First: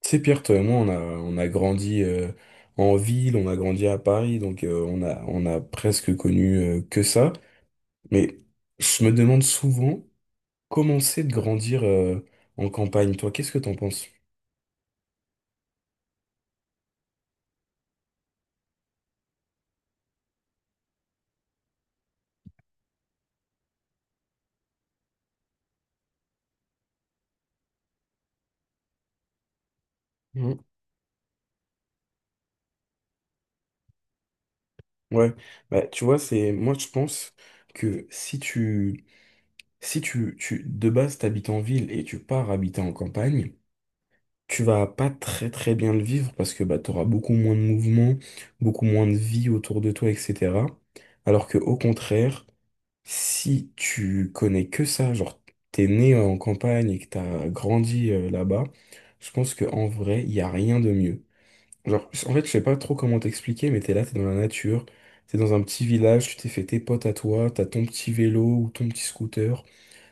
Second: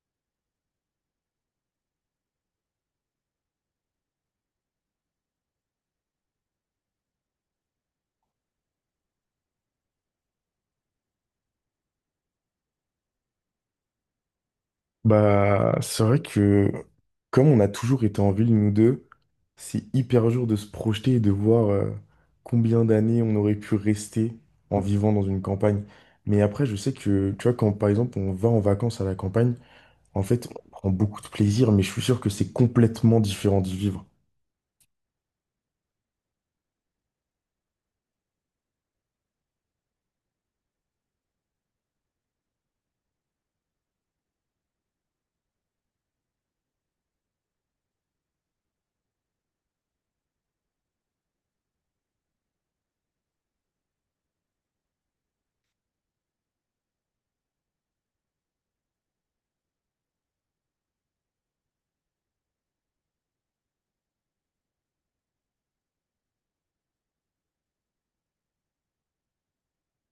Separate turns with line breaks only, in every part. C'est Pierre, toi et moi, on a grandi en ville, on a grandi à Paris, donc on a presque connu que ça. Mais je me demande souvent comment c'est de grandir en campagne. Toi, qu'est-ce que t'en penses?
Bah, c'est vrai que comme on a toujours été en ville, nous deux, c'est hyper dur de se projeter et de voir combien d'années on aurait pu rester en vivant dans une campagne. Mais après, je sais que, tu vois, quand par exemple on va en vacances à la campagne, en fait,
Mhm.
on prend beaucoup de plaisir, mais je suis sûr que c'est complètement différent d'y vivre.
Ouais, bah, tu vois, c'est moi je pense que si tu, de base t'habites en ville et tu pars habiter en campagne, tu vas pas très très bien le vivre parce que bah, tu auras beaucoup moins de mouvement, beaucoup moins de vie autour de toi, etc. Alors que au contraire, si tu connais que ça, genre t'es né en campagne et que t'as grandi là-bas, je pense que en vrai, il y a rien de mieux. Genre, en fait, je sais pas trop comment t'expliquer, mais t'es là, t'es dans la nature, t'es dans un petit village, tu t'es fait tes potes à toi, t'as ton petit vélo ou ton petit scooter.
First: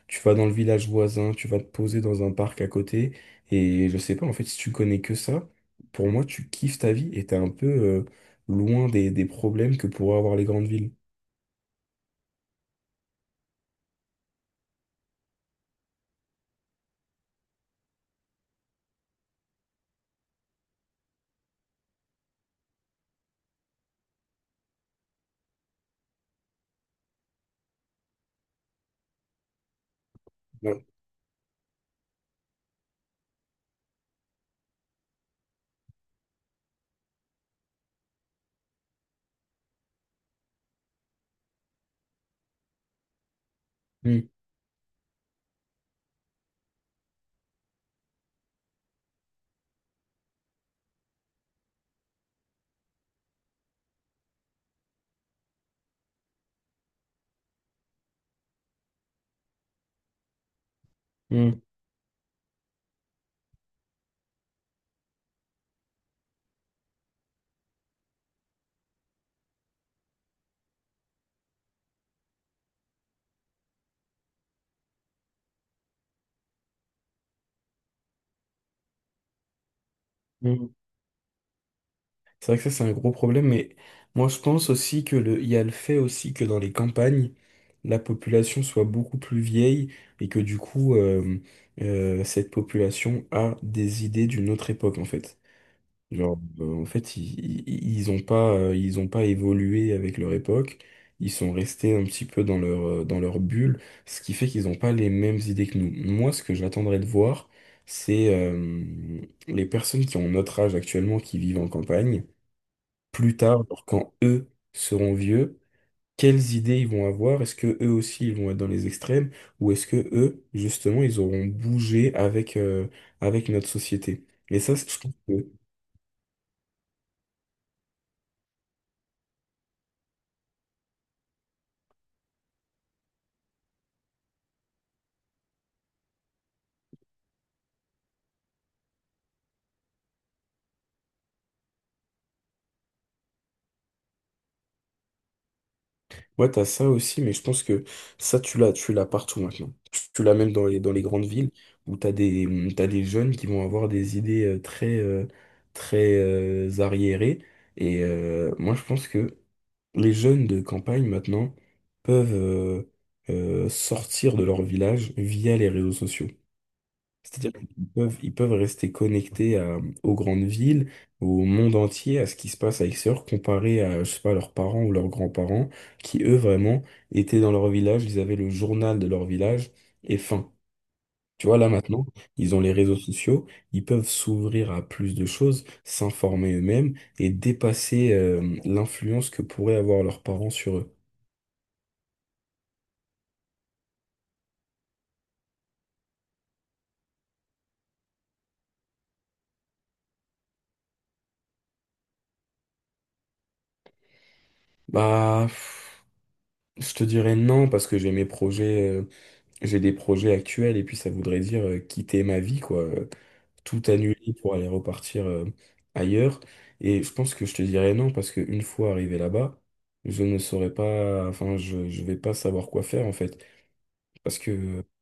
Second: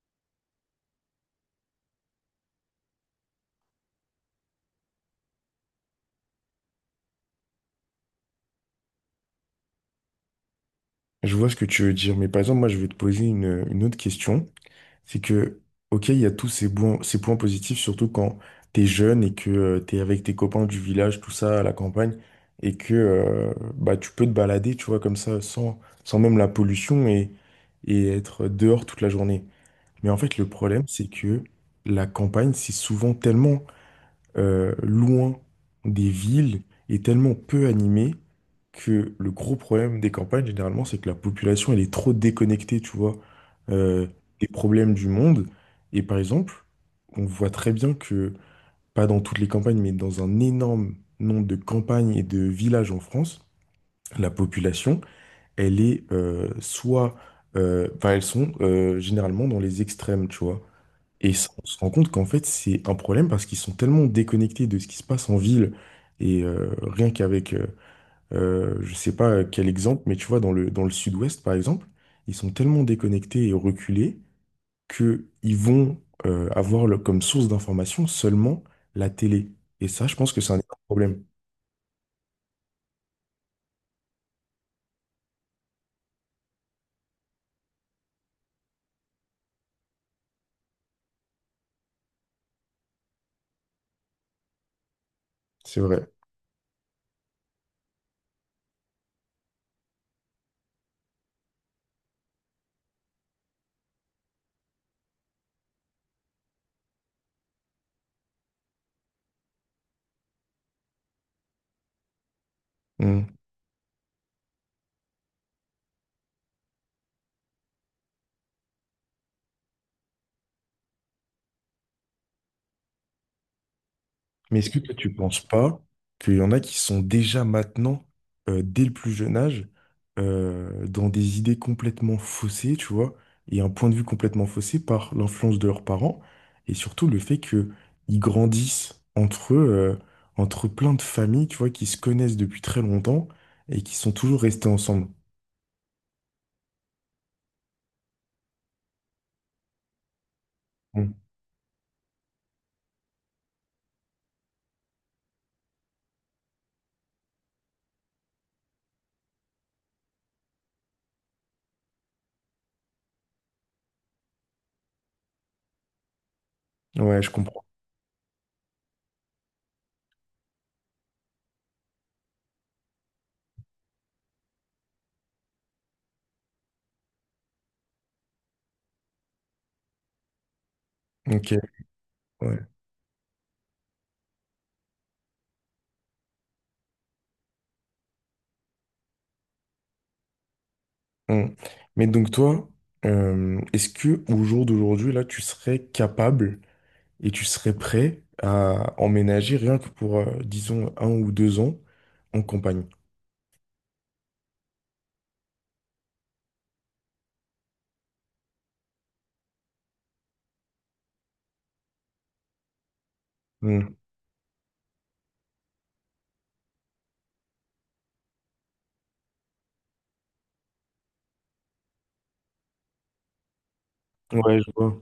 Tu vas dans le village voisin, tu vas te poser dans un parc à côté, et je sais pas, en fait, si tu connais que ça, pour moi, tu kiffes ta vie et t'es un peu loin des problèmes que pourraient avoir les grandes villes.
Je vois ce que tu veux dire, mais par exemple, moi, je vais te poser une autre question. C'est que, ok, il y a tous ces ces points positifs, surtout quand t'es jeune et que tu t'es avec tes copains du village, tout ça, à la campagne, et que bah, tu peux te balader, tu vois, comme ça, sans même la pollution et être dehors toute la journée. Mais en fait, le problème,
Ouais.
c'est que la campagne, c'est souvent tellement loin des villes et tellement peu animée que le gros problème des campagnes, généralement, c'est que la population, elle est trop déconnectée, tu vois, euh,
Mm,
des problèmes du monde. Et par exemple, on voit très bien que, pas dans toutes les campagnes, mais dans un énorme nombre de campagnes et de villages en France, la population, elle est soit... enfin, elles sont généralement dans les extrêmes, tu vois. Et ça,
mm,
on se rend compte qu'en fait, c'est un problème parce qu'ils sont tellement déconnectés de ce qui se passe en ville. Et rien qu'avec, je sais pas quel exemple, mais tu vois, dans le sud-ouest, par exemple, ils sont tellement déconnectés et reculés qu'ils vont avoir comme source d'information seulement la télé. Et ça, je pense que c'est un
mm.
énorme problème.
C'est vrai que ça, c'est un gros problème, mais moi, je pense aussi que le, il y a le fait aussi que dans les campagnes, la population soit beaucoup plus vieille et que du coup, cette population a des idées d'une autre époque, en fait.
C'est vrai.
Genre, en fait, ils ont pas, ils ont pas évolué avec leur époque. Ils sont restés un petit peu dans leur bulle, ce qui fait qu'ils n'ont pas les mêmes idées que nous. Moi, ce que j'attendrais de voir, c'est les personnes qui ont notre âge actuellement, qui vivent en campagne,
Mmh.
plus tard, alors quand eux seront vieux, quelles idées ils vont avoir? Est-ce que eux aussi ils vont être dans les extrêmes? Ou est-ce que eux, justement, ils auront bougé avec, avec notre société? Et
Mais est-ce
ça,
que
c'est-
toi,
je
tu
trouve
penses
que
pas qu'il y en a qui sont déjà maintenant, dès le plus jeune âge, dans des idées complètement faussées, tu vois, et un point de vue complètement faussé par l'influence de leurs parents, et surtout le fait que ils grandissent entre eux, euh, entre plein de familles, tu vois, qui se connaissent depuis très longtemps et qui sont toujours restées ensemble.
Ouais, t'as ça aussi, mais je pense que ça, tu l'as partout maintenant. Tu l'as même dans les
Mm.
grandes villes où t'as des, mmh, t'as des jeunes qui vont avoir des idées très, très arriérées. Et moi, je pense que les jeunes de campagne maintenant peuvent sortir de leur village via les réseaux sociaux.
Ouais, je
C'est-à-dire
comprends.
qu'ils peuvent rester connectés à- aux grandes villes, au monde entier, à ce qui se passe à l'extérieur, comparé à, je sais pas, leurs parents ou leurs grands-parents, qui eux vraiment étaient dans leur village, ils avaient le journal de leur village et fin. Tu
Ok,
vois, là maintenant, ils
ouais.
ont les réseaux sociaux, ils peuvent s'ouvrir à plus de choses, s'informer eux-mêmes et dépasser, l'influence que pourraient avoir leurs parents sur eux.
Mm. Mais donc toi, est-ce que au jour d'aujourd'hui, là, tu serais capable et tu serais prêt à emménager rien que pour, disons, un ou deux ans en campagne.
Bah, pff, je te dirais non parce que j'ai mes projets. J'ai des projets actuels et puis ça voudrait dire quitter ma vie, quoi. Tout
Hmm.
annuler pour aller repartir ailleurs. Et je pense que je te dirais non parce qu'une fois arrivé là-bas, je ne saurais pas, enfin, je vais pas savoir quoi faire en fait. Parce
Ouais, je
que
vois.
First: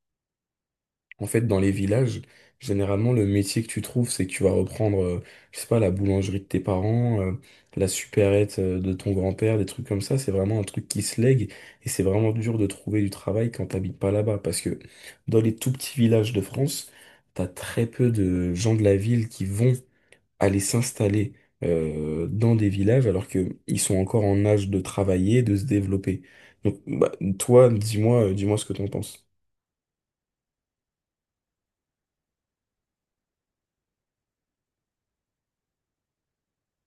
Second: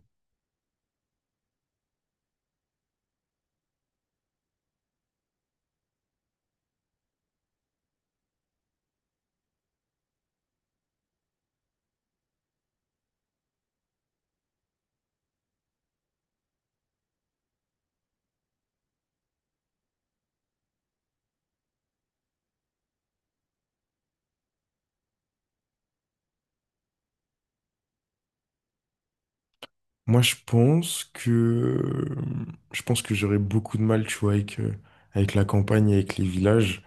en fait, dans les villages, généralement, le métier que tu trouves, c'est que tu vas reprendre, je sais pas, la boulangerie de tes parents, la supérette de ton grand-père, des trucs comme ça. C'est vraiment un truc qui se lègue et c'est vraiment dur de trouver du travail quand t'habites pas là-bas. Parce que dans les tout petits villages de France, t'as très peu de gens de la ville qui vont aller s'installer dans des villages alors que ils sont encore en âge de travailler, de se développer. Donc, bah, toi, dis-moi, dis-moi ce que t'en penses.
Moi, je pense que j'aurais beaucoup de mal, tu vois, avec, avec la campagne, avec les villages.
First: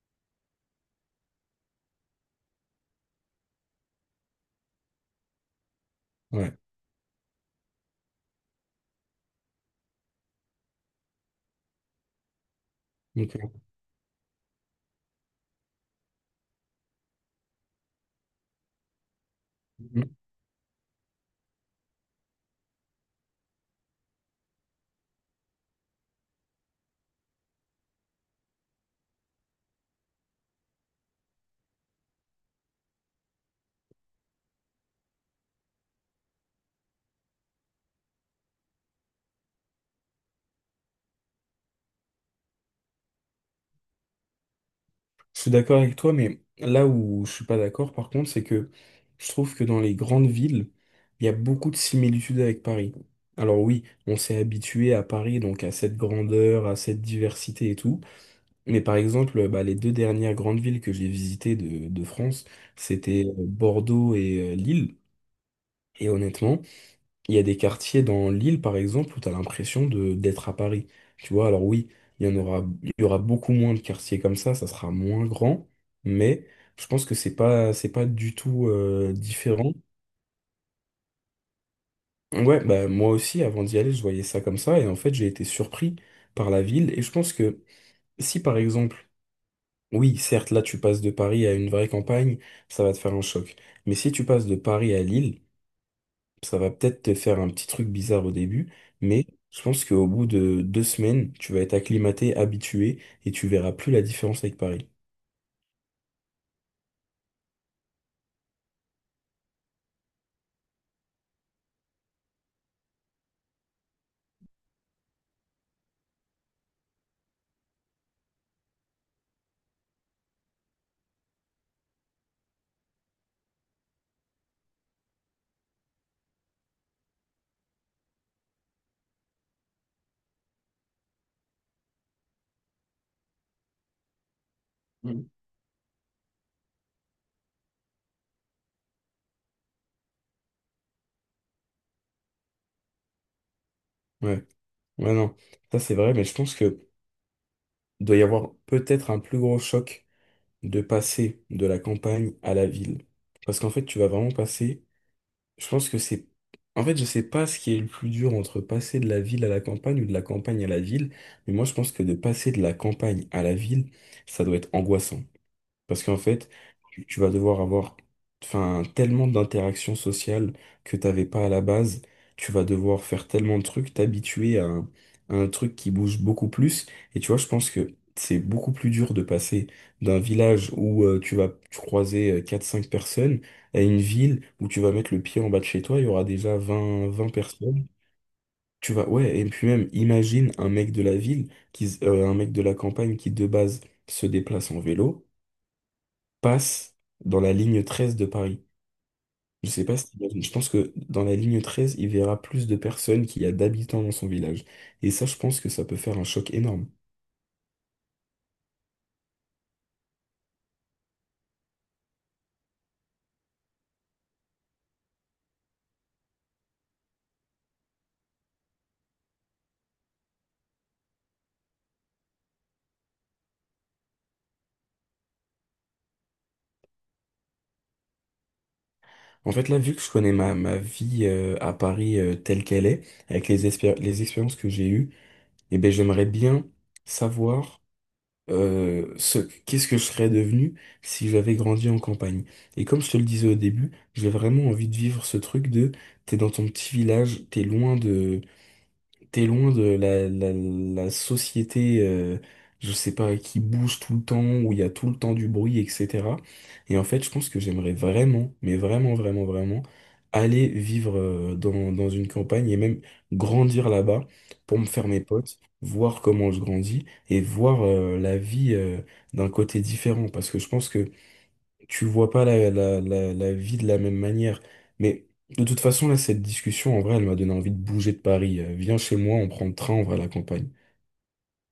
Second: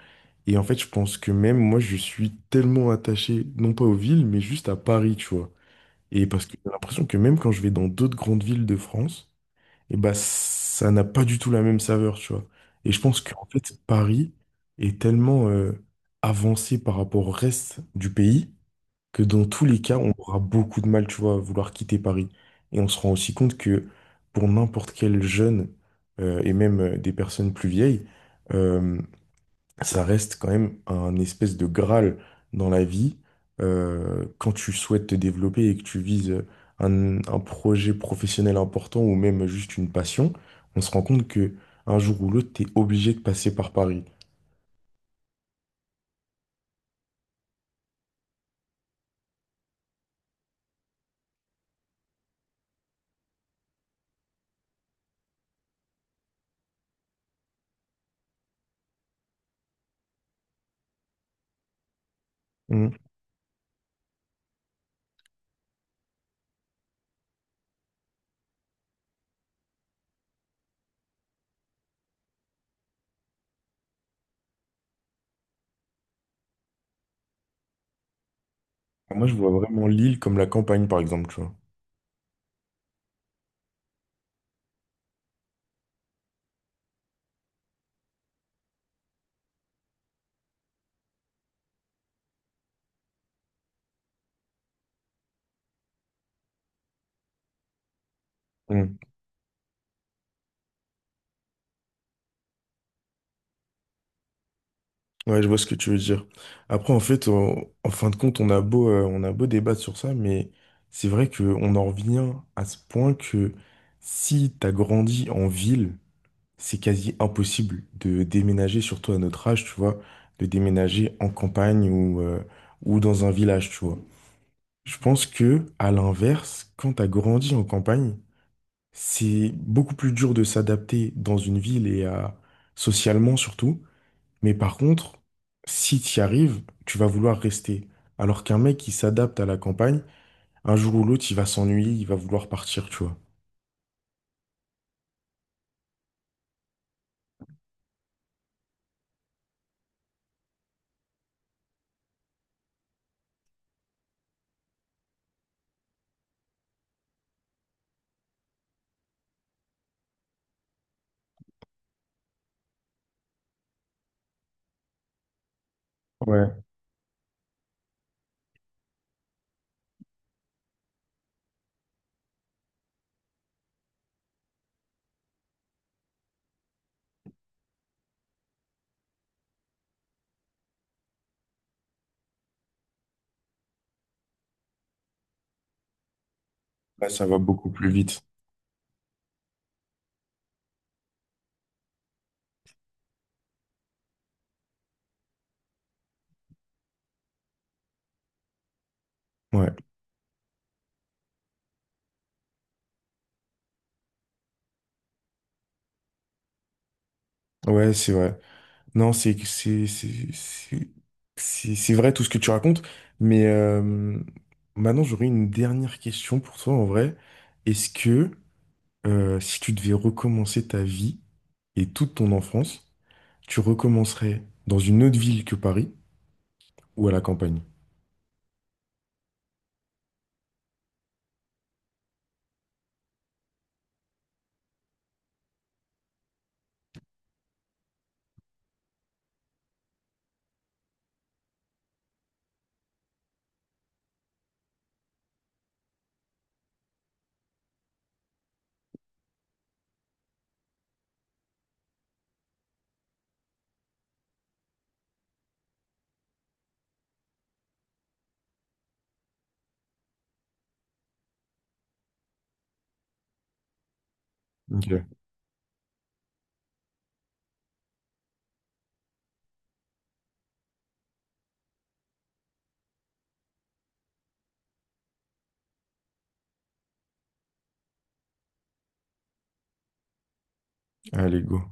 Et en fait, je pense que même moi, je suis tellement attaché, non pas aux villes, mais juste à Paris, tu vois. Et parce
Ouais.
que j'ai l'impression que même quand je vais dans d'autres grandes villes de France, et bah ça n'a pas du tout la même saveur, tu vois. Et je pense
Ok.
qu'en fait, Paris est tellement avancé par rapport au reste du pays que dans tous les cas, on aura beaucoup de mal, tu vois, à vouloir quitter Paris. Et on se rend aussi compte que pour n'importe quel jeune et même des personnes plus vieilles, ça reste quand même un espèce de graal dans la vie. Euh, quand tu souhaites te développer et que tu vises un projet professionnel important ou même juste une passion, on se rend compte que un jour ou l'autre, tu es obligé de passer par Paris.
Je suis d'accord avec toi, mais là où je suis pas d'accord, par contre, c'est que je trouve que dans les grandes villes, il y a beaucoup de similitudes avec Paris. Alors oui, on s'est habitué à Paris, donc à cette grandeur, à cette diversité et tout. Mais par exemple, bah, les deux dernières grandes villes que j'ai visitées de France,
Mm.
c'était Bordeaux et Lille. Et honnêtement, il y a des quartiers dans l'île, par exemple, où tu as l'impression de d'être à Paris. Tu vois, alors oui, il y en aura, il y aura beaucoup moins de quartiers comme ça sera moins grand, mais je pense que c'est pas du tout
Moi, je vois
différent.
vraiment l'île comme la campagne, par exemple, tu vois.
Ouais, bah moi aussi, avant d'y aller, je voyais ça comme ça, et en fait, j'ai été surpris par la ville, et je pense que si, par exemple, oui, certes, là, tu passes de Paris à une vraie campagne, ça va te faire un choc, mais si tu passes de Paris à Lille, ça va peut-être te faire un petit truc bizarre au début,
Mm.
mais je pense qu'au bout de deux semaines, tu vas être acclimaté, habitué, et tu verras plus la différence avec Paris.
Ouais, je vois ce que tu veux dire. Après, en fait, en fin de compte, on a beau débattre sur ça, mais c'est vrai qu'on en revient à ce point que si tu as grandi en ville, c'est quasi impossible de déménager, surtout à notre âge, tu vois, de déménager en campagne ou dans un village, tu vois. Je pense que, à l'inverse, quand t'as grandi en campagne, c'est beaucoup plus dur de s'adapter dans une ville et à, socialement surtout. Mais par contre,
Mm.
si t'y arrives, tu vas vouloir rester. Alors qu'un mec qui s'adapte à la campagne, un jour ou l'autre, il va s'ennuyer, il va vouloir partir, tu vois.
Ouais, ouais, non, ça c'est vrai, mais je pense que doit y avoir peut-être un plus gros choc de passer de la campagne à la ville. Parce qu'en fait, tu vas vraiment passer. Je pense que c'est. En fait, je sais pas ce qui est le plus dur entre passer de la ville à la campagne ou de la campagne à la ville, mais moi je pense que de passer de la campagne à la ville, ça doit être angoissant. Parce qu'en fait,
Ouais.
tu vas devoir avoir enfin, tellement d'interactions sociales que t'avais pas à la base. Tu vas devoir faire tellement de trucs, t'habituer à un truc qui bouge beaucoup plus. Et tu vois, je pense que c'est beaucoup plus dur de passer d'un village où tu vas croiser quatre cinq personnes à une ville où tu vas mettre le pied en bas de chez toi, il y aura déjà vingt
Là, ça
vingt
va beaucoup
personnes.
plus vite.
Tu vas, ouais, et puis même, imagine un mec de la campagne qui de base se déplace en vélo passe dans la ligne 13 de Paris. Je
Ouais,
sais pas si t'imagines. Je pense que dans la ligne 13, il verra plus de personnes qu'il y a d'habitants dans son village. Et ça, je pense que ça peut faire un choc énorme.
ouais, c'est vrai. Non, c'est vrai tout ce que tu racontes, mais maintenant j'aurais une dernière question pour toi en vrai. Est-ce que si tu devais recommencer ta vie et toute ton enfance, tu recommencerais dans une autre ville que Paris ou à la campagne?
En fait, là, vu que je connais ma vie à Paris telle qu'elle est, avec les, espé- les expériences que j'ai eues, eh ben, j'aimerais bien savoir euh, ce, qu'est-ce que je serais devenu si j'avais grandi en campagne. Et comme je te le disais au début, j'ai vraiment envie de vivre ce truc de t'es dans ton petit village, T'es loin de la société, je sais pas, qui bouge tout le temps, où il y a tout le temps du bruit, etc. Et en fait, je pense que j'aimerais vraiment, mais vraiment, vraiment, vraiment, aller vivre dans une campagne et même grandir là-bas pour me
Ok.
faire mes potes, voir comment je grandis et voir la vie d'un côté différent. Parce que je pense que tu le vois pas la vie de la même manière. Mais de toute façon, là, cette discussion, en vrai, elle m'a donné envie de bouger de Paris. Viens chez moi, on prend le train, on va à la campagne.
Allez, go.